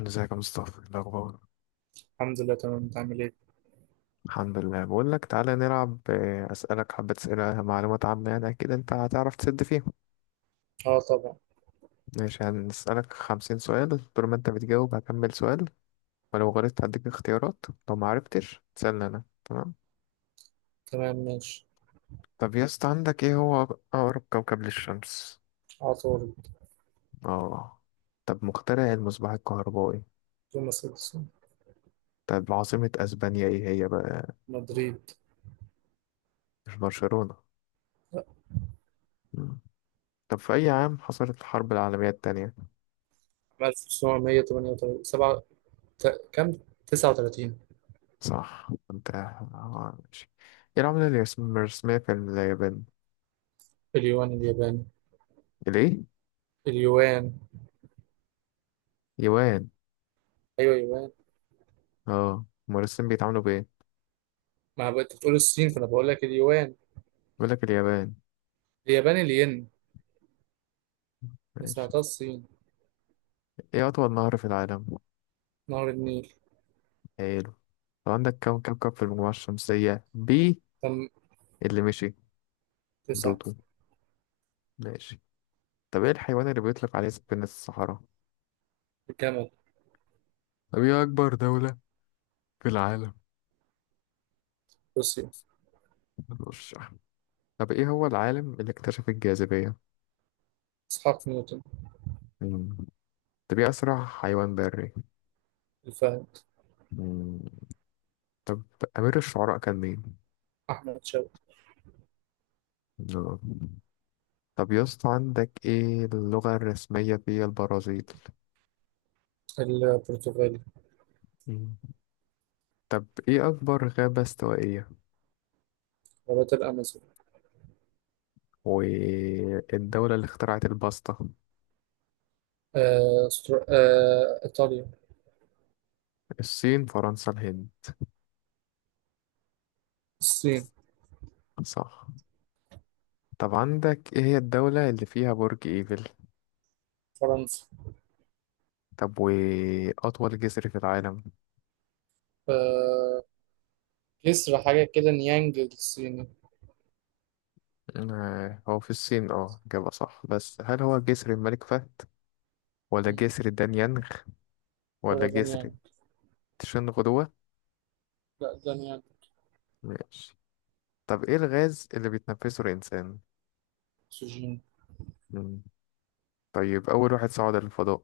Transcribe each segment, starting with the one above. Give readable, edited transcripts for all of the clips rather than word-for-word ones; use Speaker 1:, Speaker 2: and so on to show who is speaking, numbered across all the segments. Speaker 1: ازيك يا مصطفى، إيه الاخبار؟
Speaker 2: الحمد لله، تمام. انت عامل ايه؟
Speaker 1: الحمد لله. بقول لك تعالى نلعب، اسالك حبه اسئله، معلومات عامه، يعني اكيد انت هتعرف تسد فيهم.
Speaker 2: اه، طبعا.
Speaker 1: ماشي، هنسالك 50 سؤال. طول ما انت بتجاوب هكمل سؤال. ولو غلطت هديك اختيارات. لو ما عرفتش تسالني انا. تمام؟
Speaker 2: تمام، ماشي.
Speaker 1: طب يا اسطى، عندك، ايه هو اقرب كوكب للشمس؟
Speaker 2: عطارد.
Speaker 1: اه. طب مخترع المصباح الكهربائي؟
Speaker 2: توماس اديسون.
Speaker 1: طب عاصمه اسبانيا ايه هي بقى؟
Speaker 2: مدريد.
Speaker 1: مش برشلونه؟ مم. طب في اي عام حصلت الحرب العالميه التانية؟
Speaker 2: 1938 سبعة، كم، 39.
Speaker 1: صح، انت ماشي. ايه العملة اللي مرسومية في اليابان؟
Speaker 2: اليوان الياباني.
Speaker 1: الايه؟
Speaker 2: اليوان.
Speaker 1: يوان.
Speaker 2: ايوه، يوان.
Speaker 1: اه. المرسم بيتعاملوا بايه؟
Speaker 2: ما بقى انت بتقول الصين، فانا بقول لك اليوان.
Speaker 1: بيقول لك اليابان.
Speaker 2: الياباني، الين. ما
Speaker 1: ماشي.
Speaker 2: سمعتها الصين.
Speaker 1: ايه اطول نهر في العالم؟
Speaker 2: نهر النيل.
Speaker 1: حلو. طب عندك، كم كوكب في المجموعة الشمسية بي؟
Speaker 2: تم
Speaker 1: اللي مشي.
Speaker 2: تسعة.
Speaker 1: بلوتو. ماشي. طب ايه الحيوان اللي بيطلق عليه سفينة الصحراء؟
Speaker 2: الجمل.
Speaker 1: طب ايه اكبر دولة في العالم؟
Speaker 2: روسيا.
Speaker 1: مش. طب ايه هو العالم اللي اكتشف الجاذبية؟
Speaker 2: اسحاق نيوتن.
Speaker 1: مم. طب ايه اسرع حيوان بري؟
Speaker 2: الفهد.
Speaker 1: مم. طب امير الشعراء كان مين؟
Speaker 2: احمد شوقي.
Speaker 1: لا. طب يا اسطى، عندك، ايه اللغة الرسمية في البرازيل؟
Speaker 2: البرتغالي.
Speaker 1: مم. طب ايه أكبر غابة استوائية؟
Speaker 2: غابات الامازون.
Speaker 1: والدولة اللي اخترعت الباستا؟
Speaker 2: ايطاليا.
Speaker 1: الصين، فرنسا، الهند؟
Speaker 2: الصين،
Speaker 1: صح. طب عندك، ايه هي الدولة اللي فيها برج ايفل؟
Speaker 2: فرنسا.
Speaker 1: طب وأطول جسر في العالم؟
Speaker 2: آه، جسر حاجة كده نيانج الصيني.
Speaker 1: هو في الصين، إجابة صح. بس هل هو جسر الملك فهد، ولا
Speaker 2: مم.
Speaker 1: جسر دانيانغ، ولا
Speaker 2: هو ده
Speaker 1: جسر
Speaker 2: نيانج.
Speaker 1: تشنغدوا؟
Speaker 2: لا، ده نيانج.
Speaker 1: ماشي. طب ايه الغاز اللي بيتنفسه الإنسان؟
Speaker 2: سجين.
Speaker 1: مم. طيب أول واحد صعد للفضاء؟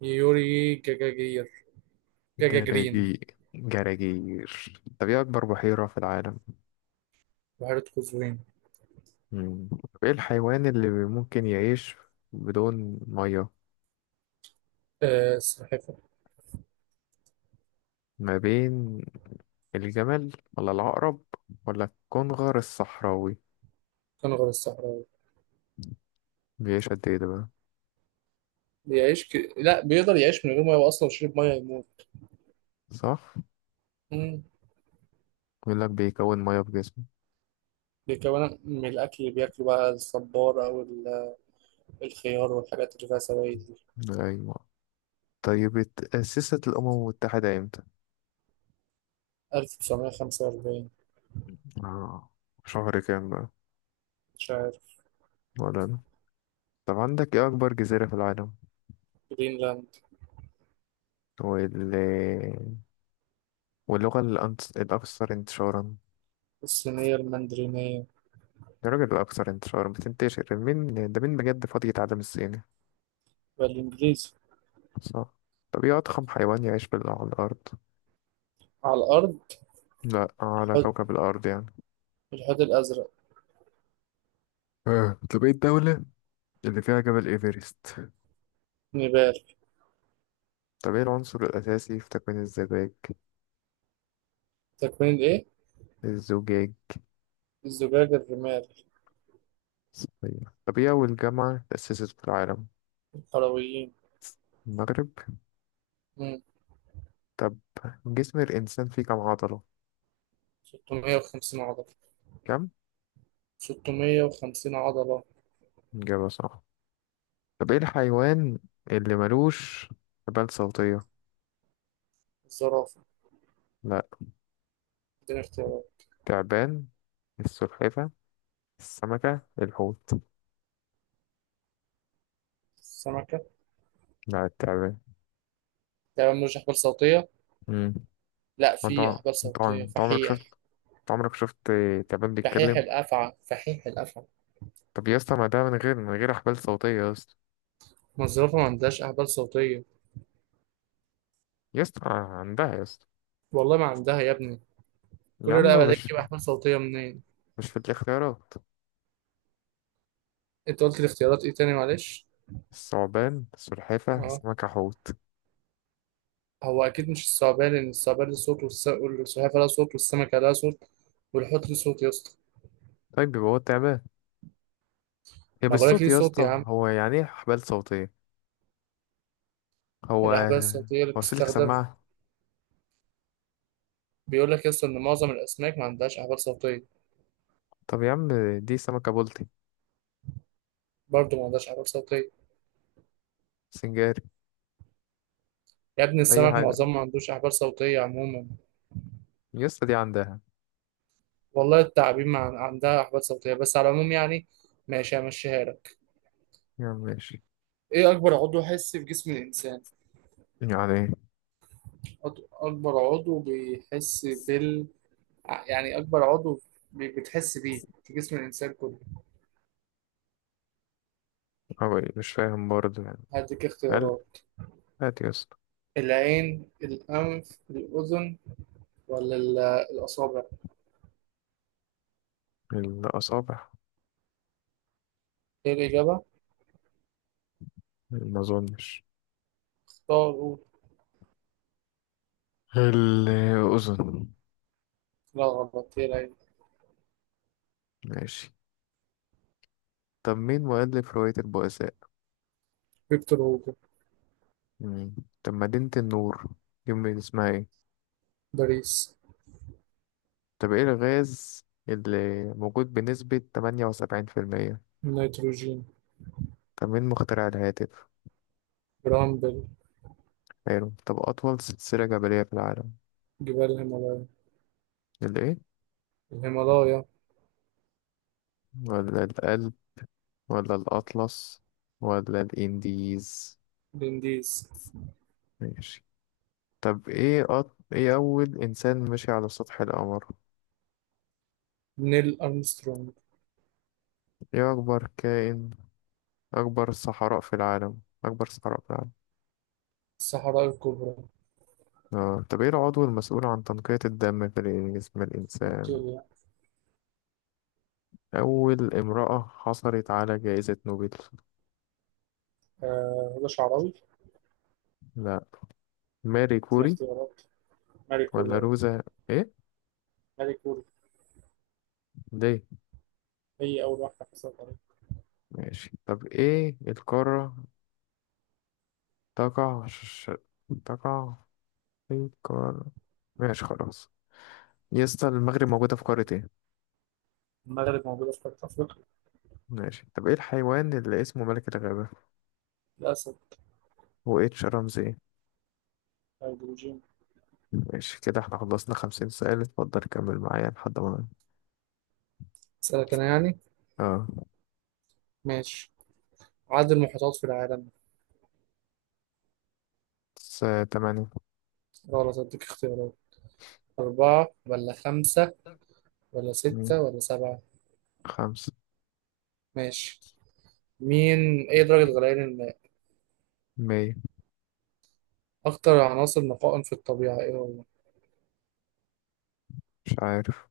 Speaker 2: يوري جاجاجير. جاجاجرين.
Speaker 1: جراجي؟ جراجير. طب إيه أكبر بحيرة في العالم؟
Speaker 2: بحيرة قزوين.
Speaker 1: مم. طب إيه الحيوان اللي ممكن يعيش بدون مية؟
Speaker 2: السلحفة.
Speaker 1: ما بين الجمل، ولا العقرب، ولا الكنغر الصحراوي؟
Speaker 2: كنغر الصحراوي.
Speaker 1: بيعيش قد إيه ده بقى؟
Speaker 2: لا، بيقدر يعيش من غير مية، وأصلا لو شرب مية يموت.
Speaker 1: صح؟
Speaker 2: مم.
Speaker 1: بيقول لك بيكون مية في جسمه.
Speaker 2: بيكون من الأكل اللي بياكله بقى الصبار الخيار والحاجات اللي فيها سوائل دي.
Speaker 1: أيوة. طيب اتأسست الأمم المتحدة إمتى؟
Speaker 2: 1945.
Speaker 1: آه. شهر كام بقى؟
Speaker 2: مش عارف.
Speaker 1: ولا أنا؟ طب عندك، إيه أكبر جزيرة في العالم؟
Speaker 2: جرينلاند.
Speaker 1: وال... واللغة الأكثر انتشارا؟
Speaker 2: الصينية المندرينية.
Speaker 1: الراجل الأكثر انتشارا، بتنتشر مين يعني؟ ده مين بجد فاضي يتعلم الصيني؟
Speaker 2: والإنجليزي.
Speaker 1: صح. طب ايه أضخم حيوان يعيش على الأرض؟
Speaker 2: على الأرض.
Speaker 1: لا، على
Speaker 2: الحوت.
Speaker 1: كوكب الأرض يعني.
Speaker 2: الحوت الأزرق.
Speaker 1: اه. طب ايه الدولة اللي فيها جبل ايفرست؟
Speaker 2: نيبال.
Speaker 1: طب ايه العنصر الأساسي في تكوين الزجاج؟
Speaker 2: تكوين الإيه؟
Speaker 1: الزجاج.
Speaker 2: الزجاج، الرمال.
Speaker 1: صحيح. طب ايه أول جامعة تأسست في العالم؟
Speaker 2: الحلويين.
Speaker 1: المغرب.
Speaker 2: مم.
Speaker 1: طب، جسم الإنسان فيه كم عضلة؟
Speaker 2: 650 عضلة.
Speaker 1: كم؟
Speaker 2: 650 عضلة.
Speaker 1: إجابة صح. طب ايه الحيوان اللي ملوش حبال صوتية؟
Speaker 2: الزرافة.
Speaker 1: لا.
Speaker 2: اديني اختيارات.
Speaker 1: تعبان، السلحفة، السمكة، الحوت.
Speaker 2: السمكة.
Speaker 1: لا التعبان.
Speaker 2: تمام، مش أحبال صوتية.
Speaker 1: امم.
Speaker 2: لا،
Speaker 1: انت
Speaker 2: في أحبال
Speaker 1: انت
Speaker 2: صوتية،
Speaker 1: انت عمرك
Speaker 2: فحيح.
Speaker 1: شفت، انت عمرك شفت تعبان
Speaker 2: فحيح
Speaker 1: بيتكلم؟
Speaker 2: الأفعى، فحيح الأفعى.
Speaker 1: طب يا اسطى، ما ده من غير حبال صوتية يا اسطى.
Speaker 2: ما الزرافة ما عندهاش أحبال صوتية.
Speaker 1: يا اسطى، عندها يا اسطى.
Speaker 2: والله ما عندها يا ابني.
Speaker 1: يا
Speaker 2: كل
Speaker 1: عم
Speaker 2: رقبة دي
Speaker 1: مش.
Speaker 2: تجيب أحبال صوتية منين؟
Speaker 1: مش في الاختيارات.
Speaker 2: أنت قلت الاختيارات إيه تاني، معلش؟
Speaker 1: الثعبان، السلحفة،
Speaker 2: آه.
Speaker 1: السمكة، حوت.
Speaker 2: هو أكيد مش الثعبان، لأن الثعبان له صوت، والسلحفاة لها صوت، والسمكة لها صوت، والحوت ليه صوت يا اسطى.
Speaker 1: طيب، يبقى هو التعبان. هي
Speaker 2: ما بقولك
Speaker 1: بالصوت
Speaker 2: ليه
Speaker 1: يا
Speaker 2: صوت يا
Speaker 1: اسطى.
Speaker 2: عم.
Speaker 1: هو يعني ايه حبال صوتية؟ هو
Speaker 2: الأحبال الصوتية اللي
Speaker 1: هو سلك
Speaker 2: بتستخدم.
Speaker 1: سماعة؟
Speaker 2: بيقول لك يا اسطى إن معظم الأسماك ما عندهاش أحبال صوتية.
Speaker 1: طب يا عم، دي سمكة بلطي.
Speaker 2: برضه ما عندهاش أحبال صوتية.
Speaker 1: سنجاري.
Speaker 2: يا ابني،
Speaker 1: أي
Speaker 2: السمك
Speaker 1: حاجة.
Speaker 2: معظمها ما عندوش أحبال صوتية عموما.
Speaker 1: يسطا دي عندها.
Speaker 2: والله التعابين ما عن- عندها أحبال صوتية، بس على العموم يعني. ماشي، همشيها لك.
Speaker 1: يا عم ماشي.
Speaker 2: إيه أكبر عضو حسي في جسم الإنسان؟
Speaker 1: يعني إيه؟
Speaker 2: أكبر عضو بيحس بال يعني أكبر عضو بتحس بيه في جسم الإنسان كله.
Speaker 1: أو إيه؟ مش فاهم برضه يعني.
Speaker 2: هديك
Speaker 1: قال.
Speaker 2: اختيارات.
Speaker 1: هات يسطا.
Speaker 2: العين، الأنف، الأذن، ولا ال- الأصابع.
Speaker 1: الأصابع.
Speaker 2: إيه الإجابة؟
Speaker 1: ما أظنش.
Speaker 2: اختاروا.
Speaker 1: الأذن.
Speaker 2: لا غلط، هي العين.
Speaker 1: ماشي. طب مين مؤلف رواية البؤساء؟
Speaker 2: فيكتور هوجو.
Speaker 1: مم. طب مدينة النور دي اسمها ايه؟
Speaker 2: باريس.
Speaker 1: طب ايه الغاز اللي موجود بنسبة 78%؟
Speaker 2: النيتروجين.
Speaker 1: طب مين مخترع الهاتف؟
Speaker 2: برامبل.
Speaker 1: حلو. طب أطول سلسلة جبلية في العالم؟
Speaker 2: جبال الهيمالايا.
Speaker 1: الإيه؟
Speaker 2: الهيمالايا.
Speaker 1: ولا الأقل، ولا الأطلس، ولا الإنديز؟
Speaker 2: الانديز.
Speaker 1: ماشي. طب إيه أول إنسان مشي على سطح القمر؟
Speaker 2: نيل أرمسترونج.
Speaker 1: إيه أكبر كائن أكبر صحراء في العالم؟ أكبر صحراء في العالم.
Speaker 2: الصحراء الكبرى.
Speaker 1: آه. طب إيه العضو المسؤول عن تنقية الدم في جسم الإنسان؟
Speaker 2: فيكتوريا.
Speaker 1: أول امرأة حصلت على جائزة نوبل؟
Speaker 2: هدى شعراوي.
Speaker 1: لا. ماري
Speaker 2: دي
Speaker 1: كوري،
Speaker 2: اختيارات. ماري
Speaker 1: ولا
Speaker 2: كوريا.
Speaker 1: روزا؟ إيه؟
Speaker 2: ماري كوري.
Speaker 1: ليه؟
Speaker 2: هي أول واحدة حصلت عليها.
Speaker 1: ماشي. طب إيه القارة تقع ش... تقع في القارة. ماشي خلاص. يا اسطى، المغرب موجودة في قارة ايه؟
Speaker 2: المغرب موجودة في قارة أفريقيا.
Speaker 1: ماشي. طب ايه الحيوان اللي اسمه ملك الغابة؟
Speaker 2: الأسد.
Speaker 1: هو اتش رمزي ايه؟
Speaker 2: هيدروجين.
Speaker 1: ماشي كده، احنا خلصنا 50 سؤال. اتفضل، كمل معايا لحد ما.
Speaker 2: أسألك أنا يعني.
Speaker 1: اه.
Speaker 2: ماشي. عدد المحيطات في العالم.
Speaker 1: س- 8.
Speaker 2: غلط، أديك اختيارات. أربعة ولا خمسة ولا
Speaker 1: مم.
Speaker 2: ستة ولا سبعة.
Speaker 1: 5.
Speaker 2: ماشي. إيه درجة غليان الماء؟
Speaker 1: 100.
Speaker 2: أكتر عناصر نقاء في الطبيعة إيه هو؟
Speaker 1: مش عارف.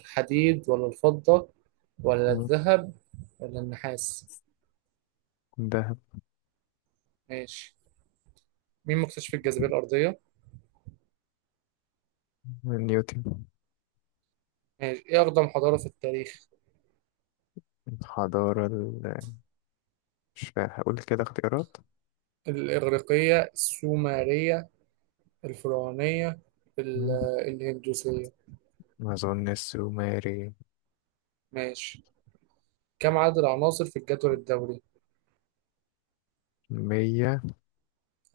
Speaker 2: الحديد ولا الفضة ولا
Speaker 1: مم.
Speaker 2: الذهب ولا النحاس.
Speaker 1: دهب.
Speaker 2: ماشي. مين مكتشف الجاذبية الأرضية؟
Speaker 1: نيوتن.
Speaker 2: ماشي. إيه أقدم حضارة في التاريخ؟
Speaker 1: الحضارة مش فا- هقول كده اختيارات.
Speaker 2: الإغريقية، السومرية، الفرعونية، ال-
Speaker 1: مم.
Speaker 2: الهندوسية.
Speaker 1: ما أظن السومري.
Speaker 2: ماشي. كم عدد العناصر في الجدول الدوري؟
Speaker 1: 100.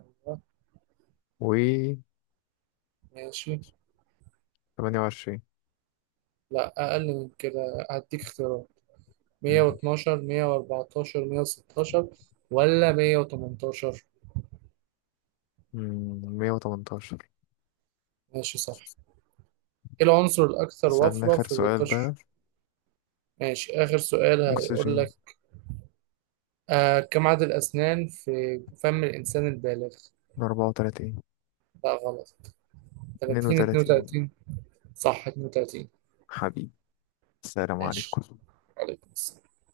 Speaker 2: أيوة.
Speaker 1: و
Speaker 2: ماشي.
Speaker 1: 28.
Speaker 2: لا، أقل من كده، هديك اختيارات. 112، 114، 116، ولا 118.
Speaker 1: 118.
Speaker 2: ماشي، صح. إيه العنصر الأكثر
Speaker 1: سألنا
Speaker 2: وفرة
Speaker 1: آخر
Speaker 2: في
Speaker 1: سؤال
Speaker 2: القشر؟
Speaker 1: بقى.
Speaker 2: ماشي، آخر سؤال هيقول
Speaker 1: أكسجين.
Speaker 2: لك. آه، كم عدد الأسنان في فم الإنسان البالغ؟
Speaker 1: من 34.
Speaker 2: لا غلط. 30،
Speaker 1: 32.
Speaker 2: 32. صح، 32.
Speaker 1: حبيبي. السلام
Speaker 2: ماشي.
Speaker 1: عليكم.
Speaker 2: عليكم السلام.